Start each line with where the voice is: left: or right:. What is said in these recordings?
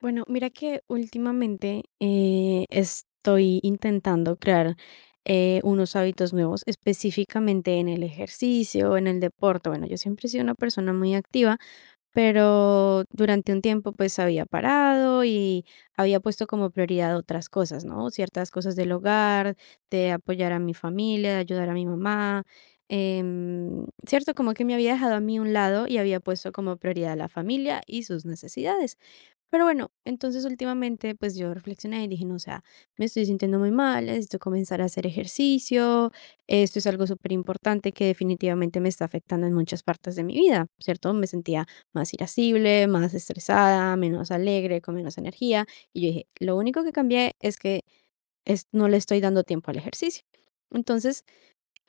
left: Bueno, mira que últimamente estoy intentando crear unos hábitos nuevos, específicamente en el ejercicio, en el deporte. Bueno, yo siempre he sido una persona muy activa, pero durante un tiempo pues había parado y había puesto como prioridad otras cosas, ¿no? Ciertas cosas del hogar, de apoyar a mi familia, de ayudar a mi mamá. Cierto, como que me había dejado a mí un lado y había puesto como prioridad a la familia y sus necesidades. Pero bueno, entonces últimamente pues yo reflexioné y dije, no, o sea, me estoy sintiendo muy mal, necesito comenzar a hacer ejercicio, esto es algo súper importante que definitivamente me está afectando en muchas partes de mi vida, ¿cierto? Me sentía más irascible, más estresada, menos alegre, con menos energía, y yo dije, lo único que cambié es que no le estoy dando tiempo al ejercicio. Entonces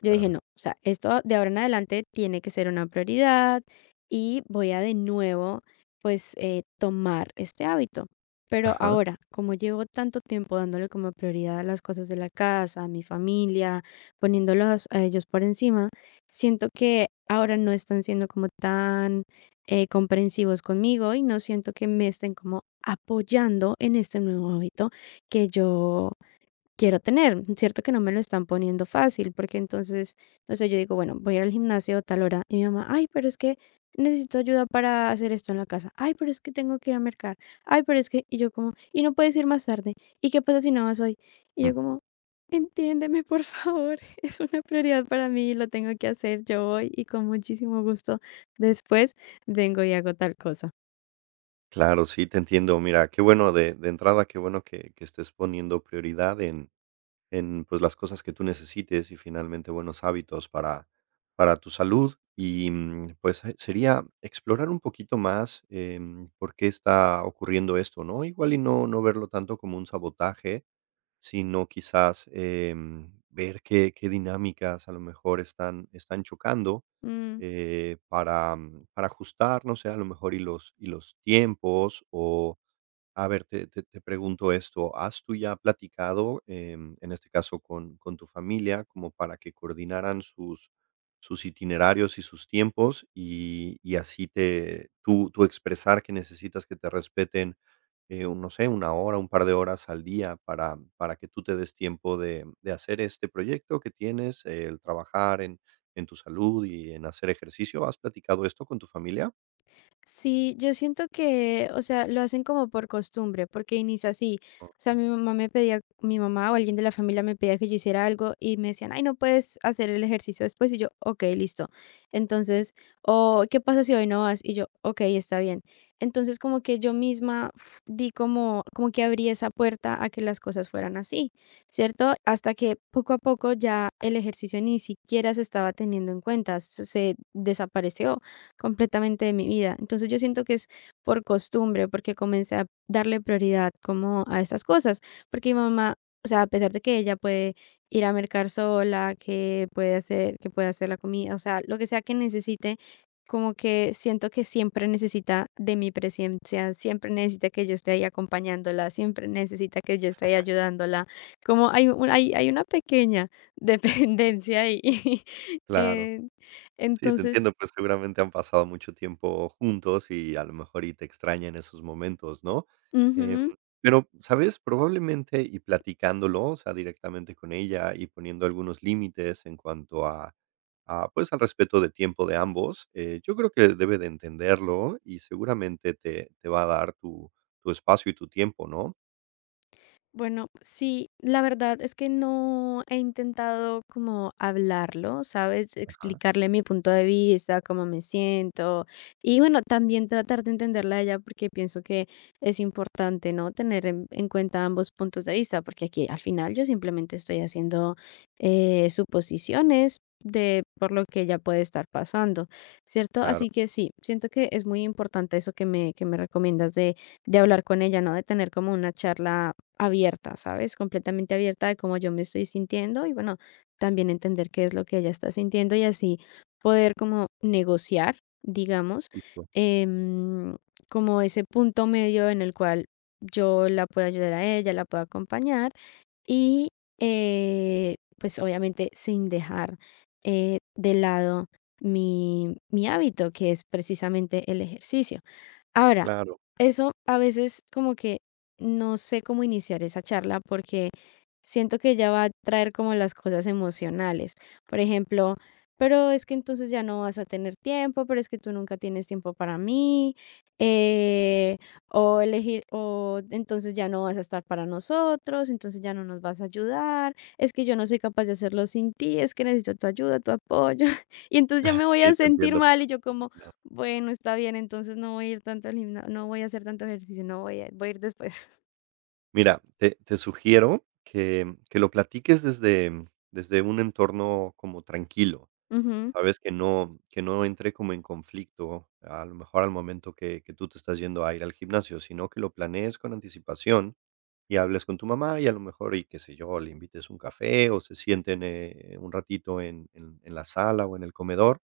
left: yo dije, no,
right: Claro.
left: o sea, esto de ahora en adelante tiene que ser una prioridad y voy a de nuevo, pues, tomar este hábito. Pero
right: Ajá.
left: ahora, como llevo tanto tiempo dándole como prioridad a las cosas de la casa, a mi familia, poniéndolos a ellos por encima, siento que ahora no están siendo como tan comprensivos conmigo y no siento que me estén como apoyando en este nuevo hábito que yo quiero tener. Cierto que no me lo están poniendo fácil, porque entonces, no sé, yo digo, bueno, voy a ir al gimnasio a tal hora y mi mamá, ay, pero es que necesito ayuda para hacer esto en la casa. Ay, pero es que tengo que ir a mercar. Ay, pero es que, y yo como, y no puedes ir más tarde. ¿Y qué pasa si no vas hoy? Y
right: Mm.
left: yo como, entiéndeme, por favor, es una prioridad para mí, lo tengo que hacer, yo voy y con muchísimo gusto después vengo y hago tal cosa.
right: Claro, sí, te entiendo. Mira, qué bueno de entrada, qué bueno que estés poniendo prioridad en pues las cosas que tú necesites y finalmente buenos hábitos para tu salud. Y pues sería explorar un poquito más por qué está ocurriendo esto, ¿no? Igual y no verlo tanto como un sabotaje, sino quizás, ver qué dinámicas a lo mejor están chocando,
left: Mm.
right: para para ajustar, no sé, a lo mejor y los tiempos o a ver, te pregunto esto, ¿has tú ya platicado, en este caso con tu familia, como para que coordinaran sus sus itinerarios y sus tiempos? Y así te tú expresar que necesitas que te respeten, un no sé, una hora, un par de horas al día para que tú te des tiempo de hacer este proyecto que tienes, el trabajar en tu salud y en hacer ejercicio, ¿has platicado esto con tu familia?
left: Sí, yo siento que, o sea, lo hacen como por costumbre, porque inició así. O sea,
right: Okey,
left: mi mamá me pedía, mi mamá o alguien de la familia me pedía que yo hiciera algo y me decían, ay, no puedes hacer el ejercicio después. Y yo, ok, listo. Entonces, o ¿qué pasa si hoy no vas? Y yo, ok, está bien. Entonces, como que yo misma di como, como que abrí esa puerta a que las cosas fueran así, ¿cierto? Hasta que poco a poco ya el ejercicio ni siquiera se estaba teniendo en cuenta, se desapareció completamente de mi vida. Entonces yo siento que es por costumbre, porque comencé a darle prioridad como a estas cosas, porque mi mamá, o sea, a pesar de que ella puede ir a mercar sola, que puede hacer la comida, o sea, lo que sea que necesite, como que siento que siempre necesita de mi presencia, siempre necesita que yo esté ahí acompañándola, siempre necesita que yo esté ahí ayudándola. Como hay, hay una pequeña dependencia ahí.
right: claro.
left: Eh,
right: Sí, te
left: entonces,
right: entiendo, pues seguramente han pasado mucho tiempo juntos y a lo mejor y te extrañan esos momentos, ¿no?
left: ujú.
right: Pero, ¿sabes? Probablemente y platicándolo, o sea, directamente con ella y poniendo algunos límites en cuanto a, pues al respeto de tiempo de ambos, yo creo que debe de entenderlo y seguramente te, te va a dar tu, tu espacio y tu tiempo, ¿no?
left: Bueno, sí, la verdad es que no he intentado como hablarlo, ¿sabes?
right: Ajá,
left: Explicarle mi punto de vista, cómo me siento y bueno, también tratar de entenderla a ella porque pienso que es importante, ¿no? Tener en cuenta ambos puntos de vista porque aquí al final yo simplemente estoy haciendo suposiciones de por lo que ella puede estar pasando, ¿cierto?
right: claro,
left: Así que sí, siento que es muy importante eso que que me recomiendas de hablar con ella, ¿no? De tener como una charla abierta, ¿sabes? Completamente abierta de cómo yo me estoy sintiendo y bueno, también entender qué es lo que ella está sintiendo y así poder como negociar, digamos,
right: justo,
left: em, como ese punto medio en el cual yo la pueda ayudar a ella, la pueda acompañar y, pues, obviamente, sin dejar, de lado mi hábito, que es precisamente el ejercicio. Ahora,
right: claro.
left: eso a veces como que no sé cómo iniciar esa charla porque siento que ella va a traer como las cosas emocionales. Por ejemplo, pero es que entonces ya no vas a tener tiempo, pero es que tú nunca tienes tiempo para mí, eh, o elegir, o entonces ya no vas a estar para nosotros, entonces ya no nos vas a ayudar, es que yo no soy capaz de hacerlo sin ti, es que necesito tu ayuda, tu apoyo, y entonces ya me voy
right: Sí,
left: a
right: te
left: sentir
right: entiendo.
left: mal y
right: Pues,
left: yo como,
right: complicado.
left: bueno, está bien, entonces no voy a ir tanto al gimnasio, no voy a hacer tanto ejercicio, no voy a, voy a ir después.
right: Mira, te sugiero que lo platiques desde desde un entorno como tranquilo,
left: Ujú,
right: ¿sabes? Que no entre como en conflicto, a lo mejor al momento que tú te estás yendo a ir al gimnasio, sino que lo planees con anticipación y hables con tu mamá y a lo mejor, y qué sé yo, le invites un café o se sienten, un ratito en la sala o en el comedor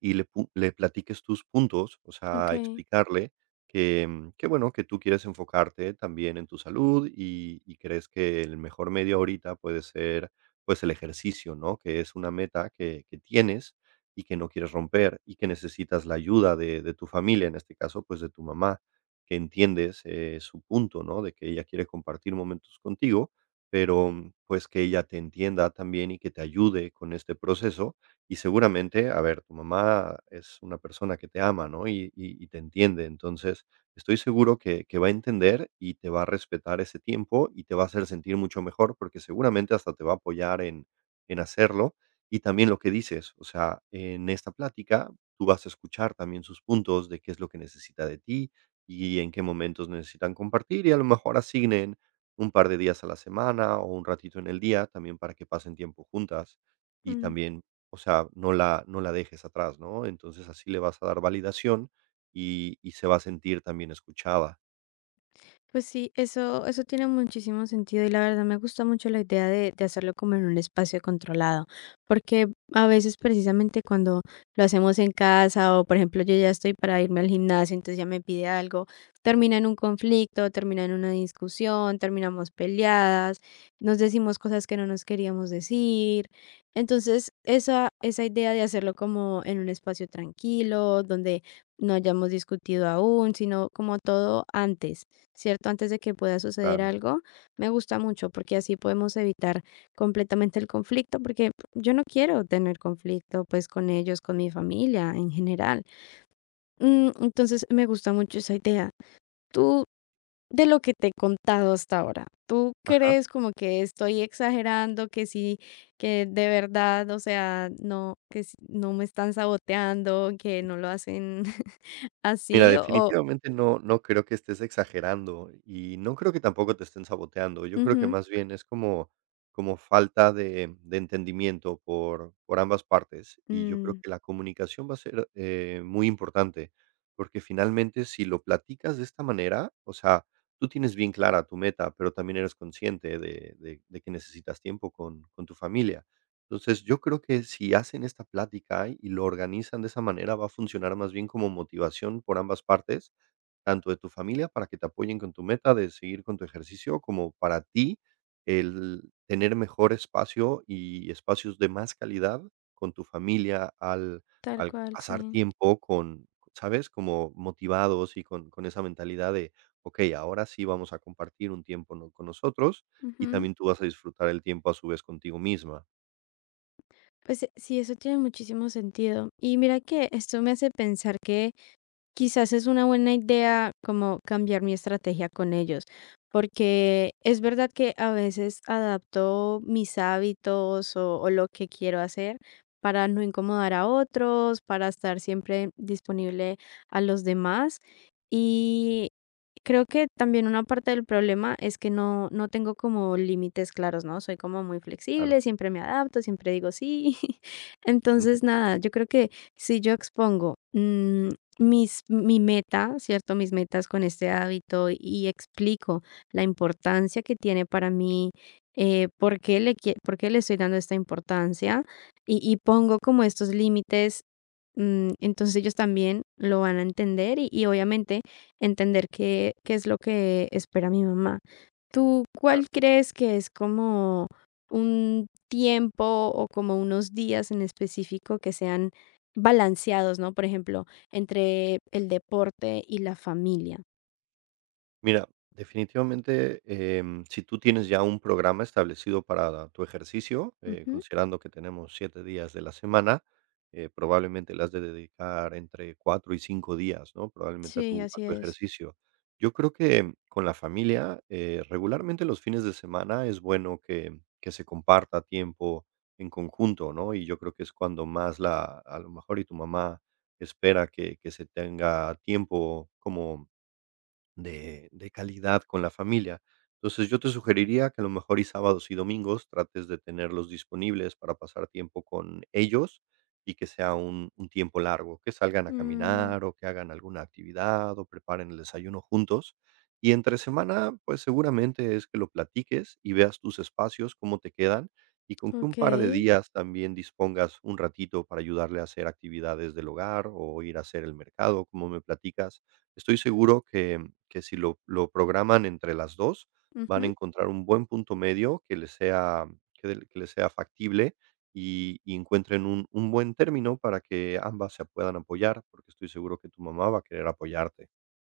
right: y le pu le platiques tus puntos, o sea,
left: ok.
right: explicarle que, que bueno, que tú quieres enfocarte también en tu salud y crees que el mejor medio ahorita puede ser, pues, el ejercicio, ¿no? Que es una meta que tienes y que no quieres romper y que necesitas la ayuda de tu familia, en este caso, pues, de tu mamá, que entiendes, su punto, ¿no? De que ella quiere compartir momentos contigo, pero, pues, que ella te entienda también y que te ayude con este proceso y seguramente, a ver, tu mamá es una persona que te ama, ¿no? Y te entiende. Entonces, estoy seguro que va a entender y te va a respetar ese tiempo y te va a hacer sentir mucho mejor porque seguramente hasta te va a apoyar en hacerlo. Y también lo que dices, o sea, en esta plática tú vas a escuchar también sus puntos de qué es lo que necesita de ti y en qué momentos necesitan compartir y a lo mejor asignen un par de días a la semana o un ratito en el día también para que pasen tiempo juntas y
left: Mm.
right: también o sea, no la dejes atrás, ¿no? Entonces, así le vas a dar validación y se va a sentir también escuchada.
left: Pues sí, eso tiene muchísimo sentido y la verdad me gusta mucho la idea de hacerlo como en un espacio controlado, porque a veces precisamente cuando lo hacemos en casa o por ejemplo yo ya estoy para irme al gimnasio, entonces ya me pide algo, termina en un conflicto, termina en una discusión, terminamos peleadas, nos decimos cosas que no nos queríamos decir. Entonces, esa idea de hacerlo como en un espacio tranquilo, donde no hayamos discutido aún, sino como todo antes, ¿cierto? Antes de que pueda suceder
right: Claro.
left: algo, me gusta mucho porque así podemos evitar completamente el conflicto, porque yo no quiero tener conflicto pues con ellos, con mi familia en general. Mm, entonces me gusta mucho esa idea. Tú, de lo que te he contado hasta ahora, ¿tú
right: Ajá.
left: crees como que estoy exagerando, que sí, que de verdad, o sea, no, que no me están saboteando, que no lo hacen
right: Mira,
left: así o...
right: definitivamente no creo que estés exagerando y no creo que tampoco te estén saboteando. Yo creo que
left: Ujú,
right: más bien es como como falta de entendimiento por ambas partes, y yo creo
left: mm,
right: que la comunicación va a ser, muy importante, porque finalmente si lo platicas de esta manera, o sea, tú tienes bien clara tu meta, pero también eres consciente de que necesitas tiempo con tu familia. Entonces, yo creo que si hacen esta plática y lo organizan de esa manera, va a funcionar más bien como motivación por ambas partes, tanto de tu familia para que te apoyen con tu meta de seguir con tu ejercicio, como para ti el tener mejor espacio y espacios de más calidad con tu familia al,
left: tal
right: al
left: cual,
right: pasar
left: sí.
right: tiempo con, ¿sabes? Como motivados y con esa mentalidad de, ok, ahora sí vamos a compartir un tiempo no- con nosotros y
left: Ujú.
right: también tú vas a disfrutar el tiempo a su vez contigo misma.
left: Pues sí, eso tiene muchísimo sentido. Y mira que esto me hace pensar que quizás es una buena idea como cambiar mi estrategia con ellos, porque es verdad que a veces adapto mis hábitos o lo que quiero hacer para no incomodar a otros, para estar siempre disponible a los demás. Y creo que también una parte del problema es que no, no tengo como límites claros, ¿no? Soy como muy
right: Claro.
left: flexible, siempre me adapto, siempre digo sí.
right: Ujú,
left: Entonces, nada, yo creo que si yo expongo mi meta, ¿cierto? Mis metas con este hábito y explico la importancia que tiene para mí, por qué le, por qué le estoy dando esta importancia y pongo como estos límites. Entonces ellos también lo van a entender y obviamente entender qué, qué es lo que espera mi mamá. ¿Tú cuál
right: claro.
left: crees que es como un tiempo o como unos días en específico que sean balanceados, ¿no? Por ejemplo, entre el deporte y la familia.
right: Mira, definitivamente, si tú tienes ya un programa establecido para tu ejercicio,
left: Ujú.
right: considerando que tenemos 7 días de la semana, probablemente le has de dedicar entre 4 y 5 días, ¿no? Probablemente a
left: Sí,
right: tu a
left: así
right: tu
left: es.
right: ejercicio. Yo creo que con la familia, regularmente los fines de semana es bueno que se comparta tiempo en conjunto, ¿no? Y yo creo que es cuando más la a lo mejor y tu mamá espera que se tenga tiempo como de calidad con la familia. Entonces, yo te sugeriría que a lo mejor y sábados y domingos trates de tenerlos disponibles para pasar tiempo con ellos y que sea un tiempo largo, que salgan a
left: Mm,
right: caminar o que hagan alguna actividad o preparen el desayuno juntos. Y entre semana, pues seguramente es que lo platiques y veas tus espacios, cómo te quedan, y con que un par de
left: okey.
right: días también dispongas un ratito para ayudarle a hacer actividades del hogar o ir a hacer el mercado, como me platicas. Estoy seguro que si lo programan entre las 2 van a
left: Ujú.
right: encontrar un buen punto medio que les sea que del que les sea factible y encuentren un buen término para que ambas se puedan apoyar, porque estoy seguro que tu mamá va a querer apoyarte.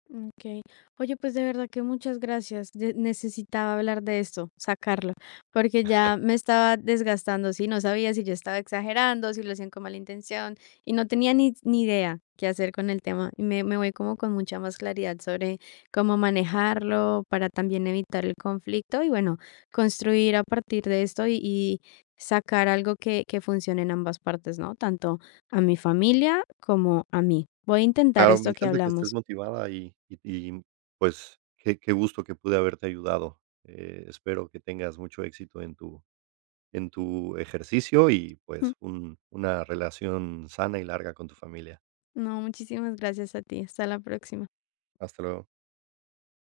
left: Ok. Oye, pues de verdad que muchas gracias. Necesitaba hablar de esto, sacarlo, porque ya me estaba desgastando, sí, no sabía si yo estaba exagerando, si lo hacían con mala intención, y no tenía ni idea qué hacer con el tema. Y me voy como con mucha más claridad sobre cómo manejarlo para también evitar el conflicto y bueno, construir a partir de esto y sacar algo que funcione en ambas partes, ¿no? Tanto a mi familia como a mí. Voy a intentar
right: Claro, me
left: esto que
right: encanta que estés
left: hablamos.
right: motivada y, pues, qué qué gusto que pude haberte ayudado. Espero que tengas mucho éxito en tu ejercicio y, pues, un una relación sana y larga con tu familia.
left: No, muchísimas gracias a ti. Hasta la próxima.
right: Hasta luego.